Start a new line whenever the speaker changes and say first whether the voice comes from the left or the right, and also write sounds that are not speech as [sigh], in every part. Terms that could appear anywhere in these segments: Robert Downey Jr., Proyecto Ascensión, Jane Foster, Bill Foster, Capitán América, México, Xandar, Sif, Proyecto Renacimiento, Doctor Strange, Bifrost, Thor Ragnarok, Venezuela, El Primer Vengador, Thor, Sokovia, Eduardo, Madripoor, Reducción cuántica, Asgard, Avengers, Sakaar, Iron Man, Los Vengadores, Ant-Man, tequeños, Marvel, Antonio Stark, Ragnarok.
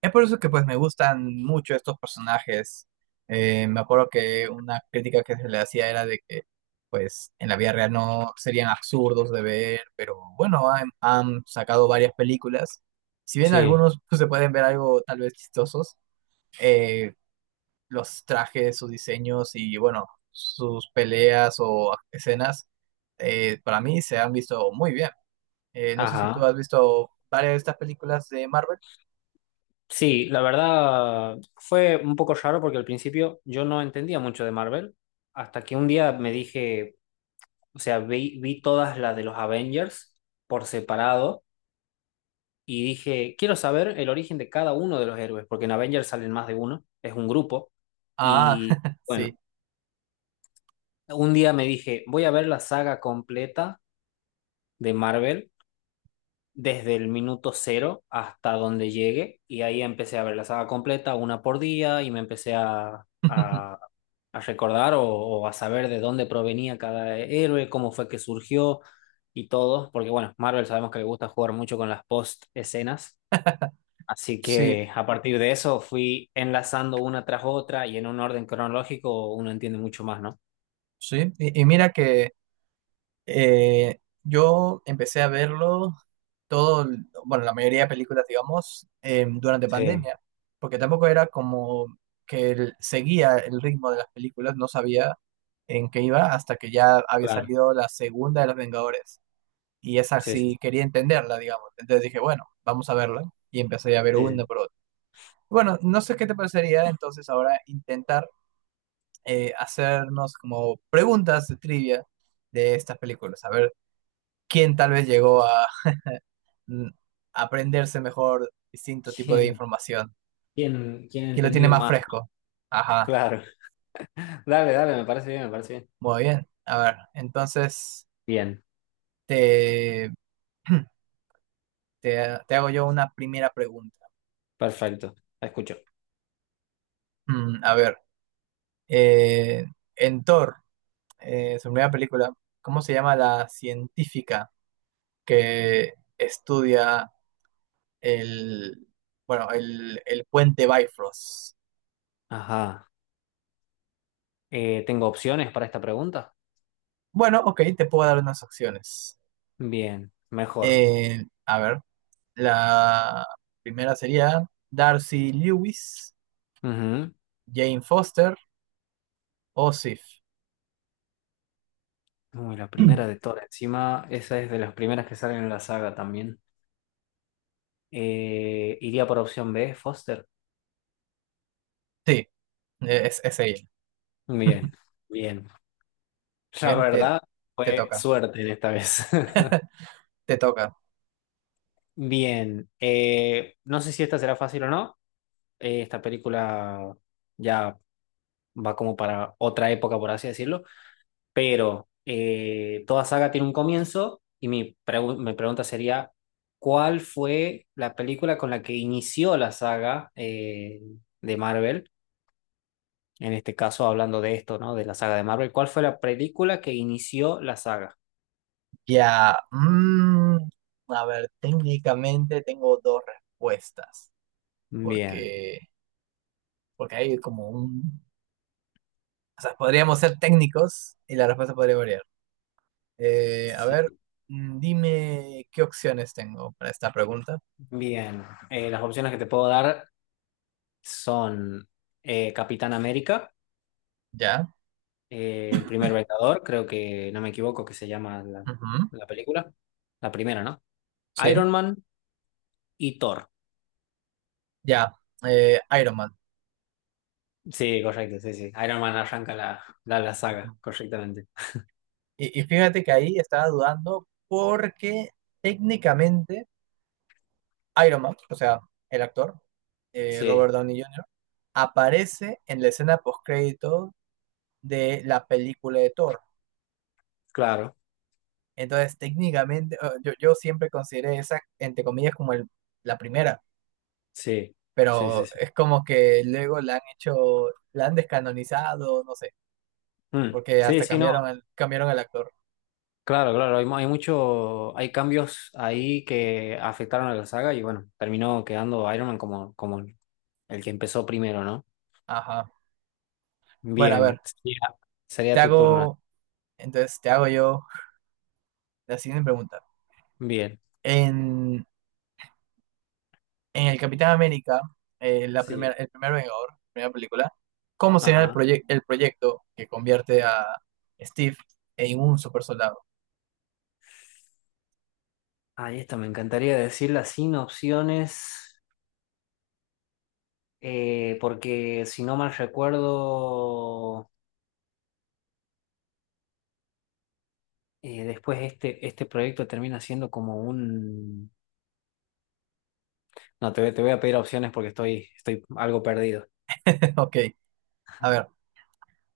right: Es por eso que pues me gustan mucho estos personajes. Me acuerdo que una crítica que se le hacía era de que pues en la vida real no serían absurdos de ver, pero bueno, han sacado varias películas. Si bien
left: Sí,
right: algunos pues, se pueden ver algo tal vez chistosos, eh, los trajes, sus diseños y bueno, sus peleas o escenas, para mí se han visto muy bien. No sé si tú
left: ajá.
right: has visto varias de estas películas de Marvel.
left: Sí, la verdad fue un poco raro porque al principio yo no entendía mucho de Marvel, hasta que un día me dije, o sea, vi todas las de los Avengers por separado y dije, quiero saber el origen de cada uno de los héroes, porque en Avengers salen más de uno, es un grupo.
right: Ah,
left: Y
right: [laughs]
left: bueno,
right: sí.
left: un día me dije, voy a ver la saga completa de Marvel desde el minuto cero hasta donde llegue y ahí empecé a ver la saga completa una por día y me empecé a,
right: [laughs]
left: a, a recordar o a saber de dónde provenía cada héroe, cómo fue que surgió y todo, porque bueno, Marvel sabemos que le gusta jugar mucho con las post escenas, así
right: Sí,
left: que a partir de eso fui enlazando una tras otra y en un orden cronológico uno entiende mucho más, ¿no?
right: sí. Y mira que yo empecé a verlo todo, bueno, la mayoría de películas, digamos, durante
left: Sí,
right: pandemia, porque tampoco era como que seguía el ritmo de las películas, no sabía en qué iba hasta que ya había
left: claro,
right: salido la segunda de Los Vengadores. Y esa
left: sí, sí,
right: sí quería entenderla, digamos. Entonces dije, bueno, vamos a verla. Y empecé a ver una
left: sí.
right: por otra. Bueno, no sé qué te parecería entonces ahora intentar hacernos como preguntas de trivia de estas películas, a ver quién tal vez llegó a mm, aprenderse mejor distinto tipo de
left: ¿Quién,
right: información,
left: quién, quién
right: quién lo tiene
left: entendió
right: más
left: más?
right: fresco. Ajá,
left: Claro. Dale, dale, me parece bien, me parece bien.
right: muy bien. A ver, entonces
left: Bien,
right: te, [clears throat] te hago yo una primera pregunta.
left: perfecto. La escucho.
right: A ver, eh, en Thor, su primera película, ¿cómo se llama la científica que estudia El, bueno, el puente Bifrost?
left: Ajá. ¿Tengo opciones para esta pregunta?
right: Bueno, ok, te puedo dar unas opciones.
left: Bien, mejor.
right: A ver, la primera sería Darcy Lewis,
left: Ujú.
right: Jane Foster o Sif. [clears throat]
left: Uy, la primera de todas. Encima, esa es de las primeras que salen en la saga también. Iría por opción B, Foster.
right: Sí, es ella.
left: Bien, bien. La
right: Bien,
left: verdad,
right: te
left: fue
right: toca,
left: suerte en esta vez. [laughs]
right: te toca.
left: Bien, no sé si esta será fácil o no. Esta película ya va como para otra época, por así decirlo. Pero toda saga tiene un comienzo y mi pregunta sería, ¿cuál fue la película con la que inició la saga de Marvel? En este caso, hablando de esto, ¿no? De la saga de Marvel, ¿cuál fue la película que inició la saga?
right: Ya, mm, a ver, técnicamente tengo dos respuestas,
left: Bien,
right: porque, porque hay como un... O sea, podríamos ser técnicos y la respuesta podría variar. A ver,
left: sí,
right: dime qué opciones tengo para esta pregunta.
left: bien. Las opciones que te puedo dar son Capitán América,
right: Ya,
left: El Primer Vengador, creo que no me equivoco que se llama la
right: ujú,
left: la película, la primera, ¿no?
right: sí,
left: Iron Man y Thor.
right: ya, Iron Man.
left: Sí, correcto, sí, sí. Iron Man arranca la saga,
right: Ujú.
left: correctamente.
right: Y fíjate que ahí estaba dudando porque técnicamente Iron Man, o sea, el actor, Robert
left: Sí,
right: Downey Jr., aparece en la escena postcrédito de la película de Thor.
left: claro,
right: Entonces, técnicamente, yo siempre consideré esa, entre comillas, como la primera.
left: sí, sí, sí,
right: Pero
left: sí.
right: es como que luego la han hecho, la han descanonizado, no sé,
left: Mm,
right: porque
left: sí,
right: hasta
left: sí, no,
right: cambiaron cambiaron el actor.
left: claro, claro, hay, hay mucho, hay cambios ahí que afectaron a la saga y bueno, terminó quedando Iron Man como, como el que empezó primero, ¿no?
right: Ajá. Bueno, a
left: Bien,
right: ver,
left: sería, sería
right: te
left: tu turno.
right: hago, entonces te hago yo la siguiente pregunta.
left: Bien,
right: En, en el Capitán América, la primera,
left: sí,
right: el primer Vengador, primera película, ¿cómo será el,
left: ajá.
right: el proyecto que convierte a Steve en un super soldado?
left: Ahí esta me encantaría decirla sin opciones, porque si no mal recuerdo... después este proyecto termina siendo como un... No, te voy a pedir opciones porque estoy, estoy algo perdido.
right: [laughs] Ok, a ver,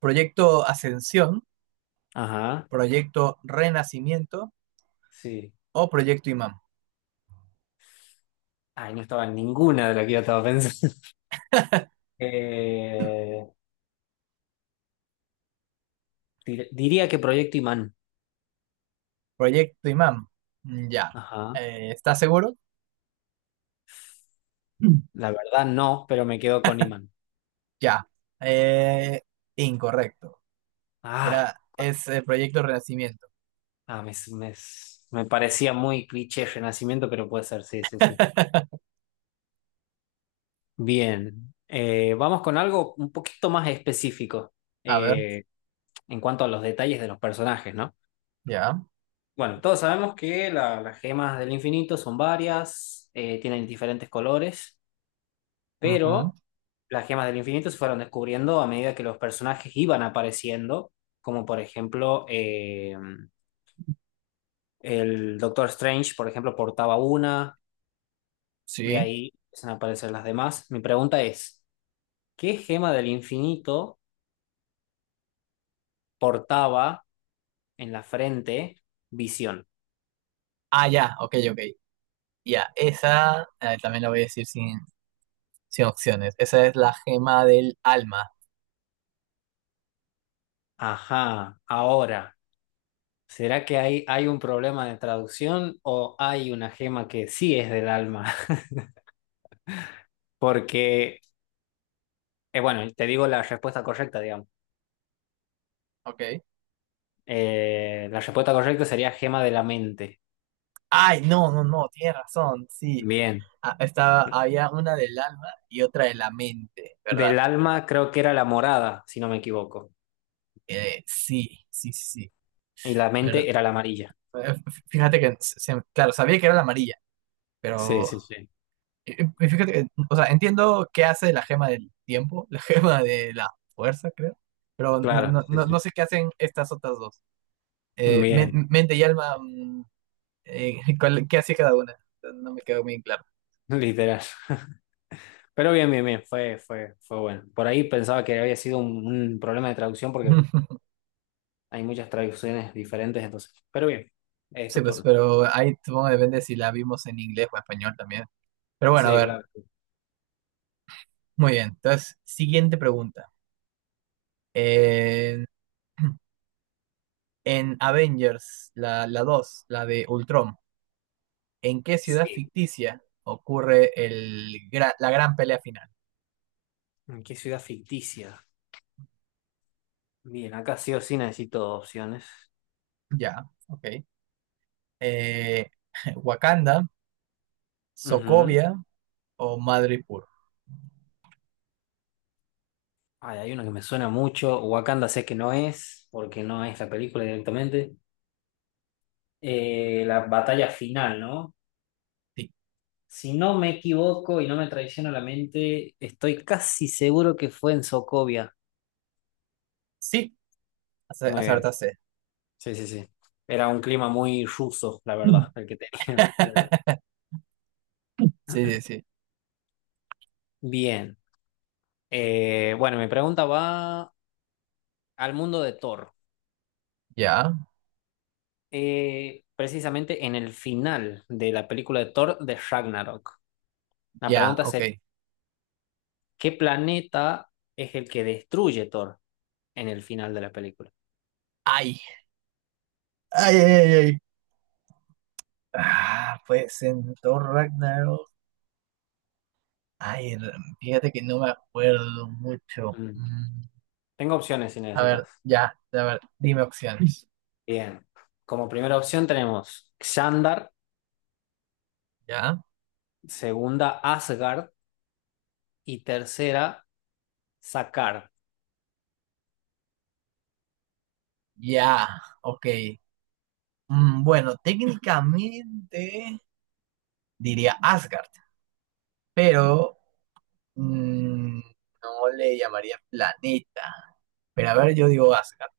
right: proyecto Ascensión,
left: Ajá,
right: proyecto Renacimiento
left: sí.
right: o proyecto Imán.
left: Ay, no estaba en ninguna de las que yo estaba pensando. [laughs] Eh, Diría que Proyecto Imán.
right: Proyecto Imam, mm, ya.
left: Ajá.
right: ¿Estás seguro? Mm.
left: La verdad no, pero me quedo con Imán.
right: Ya. Eh, Incorrecto.
left: Ah,
right: Es el Proyecto Renacimiento.
left: ah, me, me- Me parecía muy cliché Renacimiento, pero puede ser, sí, sí, sí.
right: [laughs]
left: Bien. Vamos con algo un poquito más específico
right: A ver,
left: eh, en cuanto a los detalles de los personajes, ¿no?
right: ya.
left: Bueno, todos sabemos que las gemas del infinito son varias, tienen diferentes colores,
right: Ujú,
left: pero las gemas del infinito se fueron descubriendo a medida que los personajes iban apareciendo, como por ejemplo el Doctor Strange, por ejemplo, portaba una, de
right: sí.
left: ahí empiezan a aparecer las demás. Mi pregunta es, ¿qué gema del infinito portaba en la frente Visión?
right: Ah, ya, ok, ok. Ya, esa, también la voy a decir sin opciones. Esa es la gema del alma.
left: Ajá, ahora. ¿Será que hay un problema de traducción o hay una gema que sí es del alma? [laughs] Porque, bueno, te digo la respuesta correcta, digamos.
right: Ok.
left: La respuesta correcta sería gema de la mente.
right: Ay, no, no, no, tienes razón, sí.
left: Bien.
right: Ah, estaba, había una del alma y otra de la mente, ¿verdad?
left: Del alma creo que era la morada, si no me equivoco.
right: Sí, sí, sí. Sí.
left: Y la
right: Pero
left: mente era la amarilla.
right: eh, fíjate que, claro, sabía que era la amarilla,
left: Sí,
right: pero
left: sí, sí.
right: fíjate que, o sea, entiendo qué hace la gema del tiempo, la [laughs] gema de la fuerza, creo, pero no,
left: Claro,
right: no,
left: sí,
right: no, no
left: sí.
right: sé qué hacen estas otras dos.
left: Bien,
right: Mente y alma, [laughs] ¿cuál- ¿qué hacía cada una? No me quedó muy claro.
left: literal. [laughs] Pero bien, bien, bien, fue bueno. Por ahí pensaba que había sido un problema de traducción porque
right: [laughs]
left: hay muchas traducciones diferentes, entonces. Pero bien, es
right: Sí,
left: tu
right: pues,
left: turno.
right: pero ahí supongo que depende si la vimos en inglés o español también. Pero bueno, a
left: Sí,
right: ver,
left: claro.
right: muy bien. Entonces, siguiente pregunta. Eh, en Avengers, la 2 la de Ultron. ¿En qué ciudad
left: Sí.
right: ficticia ocurre la gran pelea final?
left: ¿En qué ciudad ficticia? Bien, acá sí o sí necesito opciones.
right: Ya, ok. Eh, [laughs] Wakanda,
left: Ujú.
right: Sokovia o Madripoor.
left: Ay, hay una que me suena mucho. Wakanda sé que no es, porque no es la película directamente. La batalla final, ¿no?
right: Sí,
left: Si no me equivoco y no me traiciona la mente, estoy casi seguro que fue en Sokovia.
right: sí,
left: Muy bien.
right: acertaste.
left: Sí, sí, sí. Era un clima muy ruso, la verdad, el
right: [clears throat]
left: que tenían. [laughs]
right: Sí, sí, sí.
left: Bien. Bueno, mi pregunta va al mundo de Thor.
right: Ya,
left: Eh, precisamente en el final de la película de Thor de Ragnarok. La
right: ya,
left: pregunta
right: ok.
left: sería, ¿qué planeta es el que destruye Thor en el final de la película?
right: Ay, ay, ay, ay. Ah, pues en Thor Ragnarok. Ay, fíjate que no me acuerdo mucho.
left: Mm. Tengo opciones si
right: A
left: necesitas.
right: ver, ya, a ver, dime opciones.
left: Bien. Como primera opción tenemos Xandar,
right: [laughs] Ya,
left: segunda Asgard y tercera Sakaar.
right: ya, ok. Bueno, técnicamente diría Asgard, pero mm, no le llamaría planeta. Pero a ver, yo digo Asgard.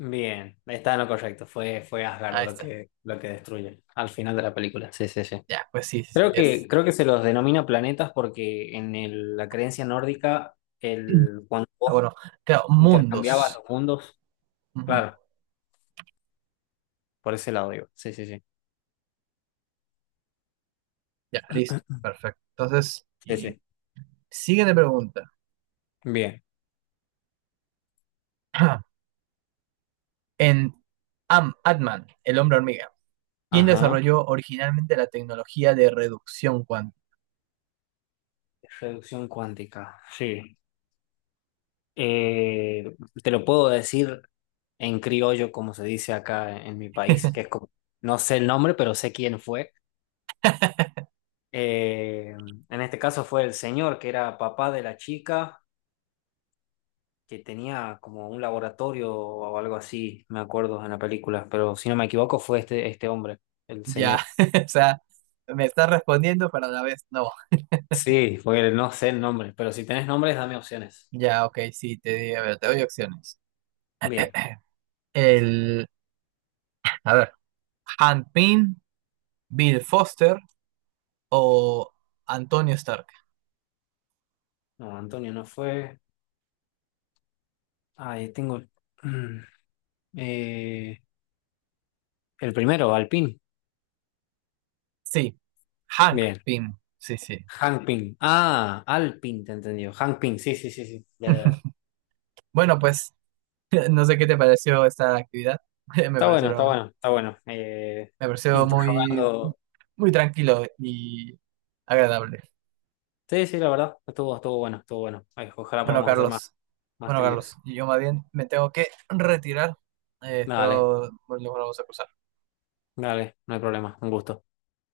left: Bien, está en lo correcto. Fue, fue Asgard
right: Ahí está.
left: lo que destruye al final de la película. Sí, sí, sí.
right: Ya, pues sí, sí, sí, es.
left: Creo que se los denomina planetas porque en la creencia nórdica,
right: [clears throat]
left: el, cuando
right: Ah,
left: vos
right: bueno, claro,
left: intercambiabas
right: mundos.
left: los mundos,
right: Ujú,
left: claro, por ese lado digo. Sí, sí, sí.
right: ya, listo, perfecto. Entonces,
left: Sí,
right: y
left: sí.
right: siguiente pregunta.
left: Bien.
right: [clears throat] En Am Ant-Man, el hombre hormiga, ¿quién
left: Ajá.
right: desarrolló originalmente la tecnología de reducción cuántica?
left: Reducción cuántica. Sí. Eh, te lo puedo decir en criollo, como se dice acá en mi país, que es como, no sé el nombre, pero sé quién fue. Eh, en este caso fue el señor que era papá de la chica que tenía como un laboratorio o algo así, me acuerdo en la película, pero si no me equivoco fue este hombre, el
right: Ya,
left: señor.
right: [laughs] o sea, me está respondiendo, pero a la vez no.
left: Sí, porque no sé el nombre, pero si tenés nombres, dame opciones.
right: Ya, ok, sí, te di, a ver, te doy opciones.
left: Bien,
right: [clears throat] El, a ver, Hank Pym, Bill Foster o Antonio Stark.
left: no, Antonio no fue. Ahí tengo mm, eh, el primero, Alpin.
right: Sí, Hank
left: Bien,
right: Pym, sí, sí.
left: Hank Pym. Ah, Alpin, te entendió. Hank Pym, sí, sí, sí, sí. Ya, ya.
right: Bueno, pues, [laughs] no sé qué te pareció esta actividad. [laughs] Me
left: Está bueno, está
right: parecieron,
left: bueno, está bueno.
right: me pareció muy,
left: Interrogando.
right: muy tranquilo y agradable.
left: Sí, sí, la verdad, estuvo, estuvo bueno, estuvo bueno. Ay, ojalá
right: Bueno,
left: podamos hacer más,
right: Carlos,
left: más
right: bueno, Carlos,
left: trivias.
right: yo más bien me tengo que retirar.
left: Dale,
right: Espero volvamos a cruzar.
left: dale, no hay problema, un gusto.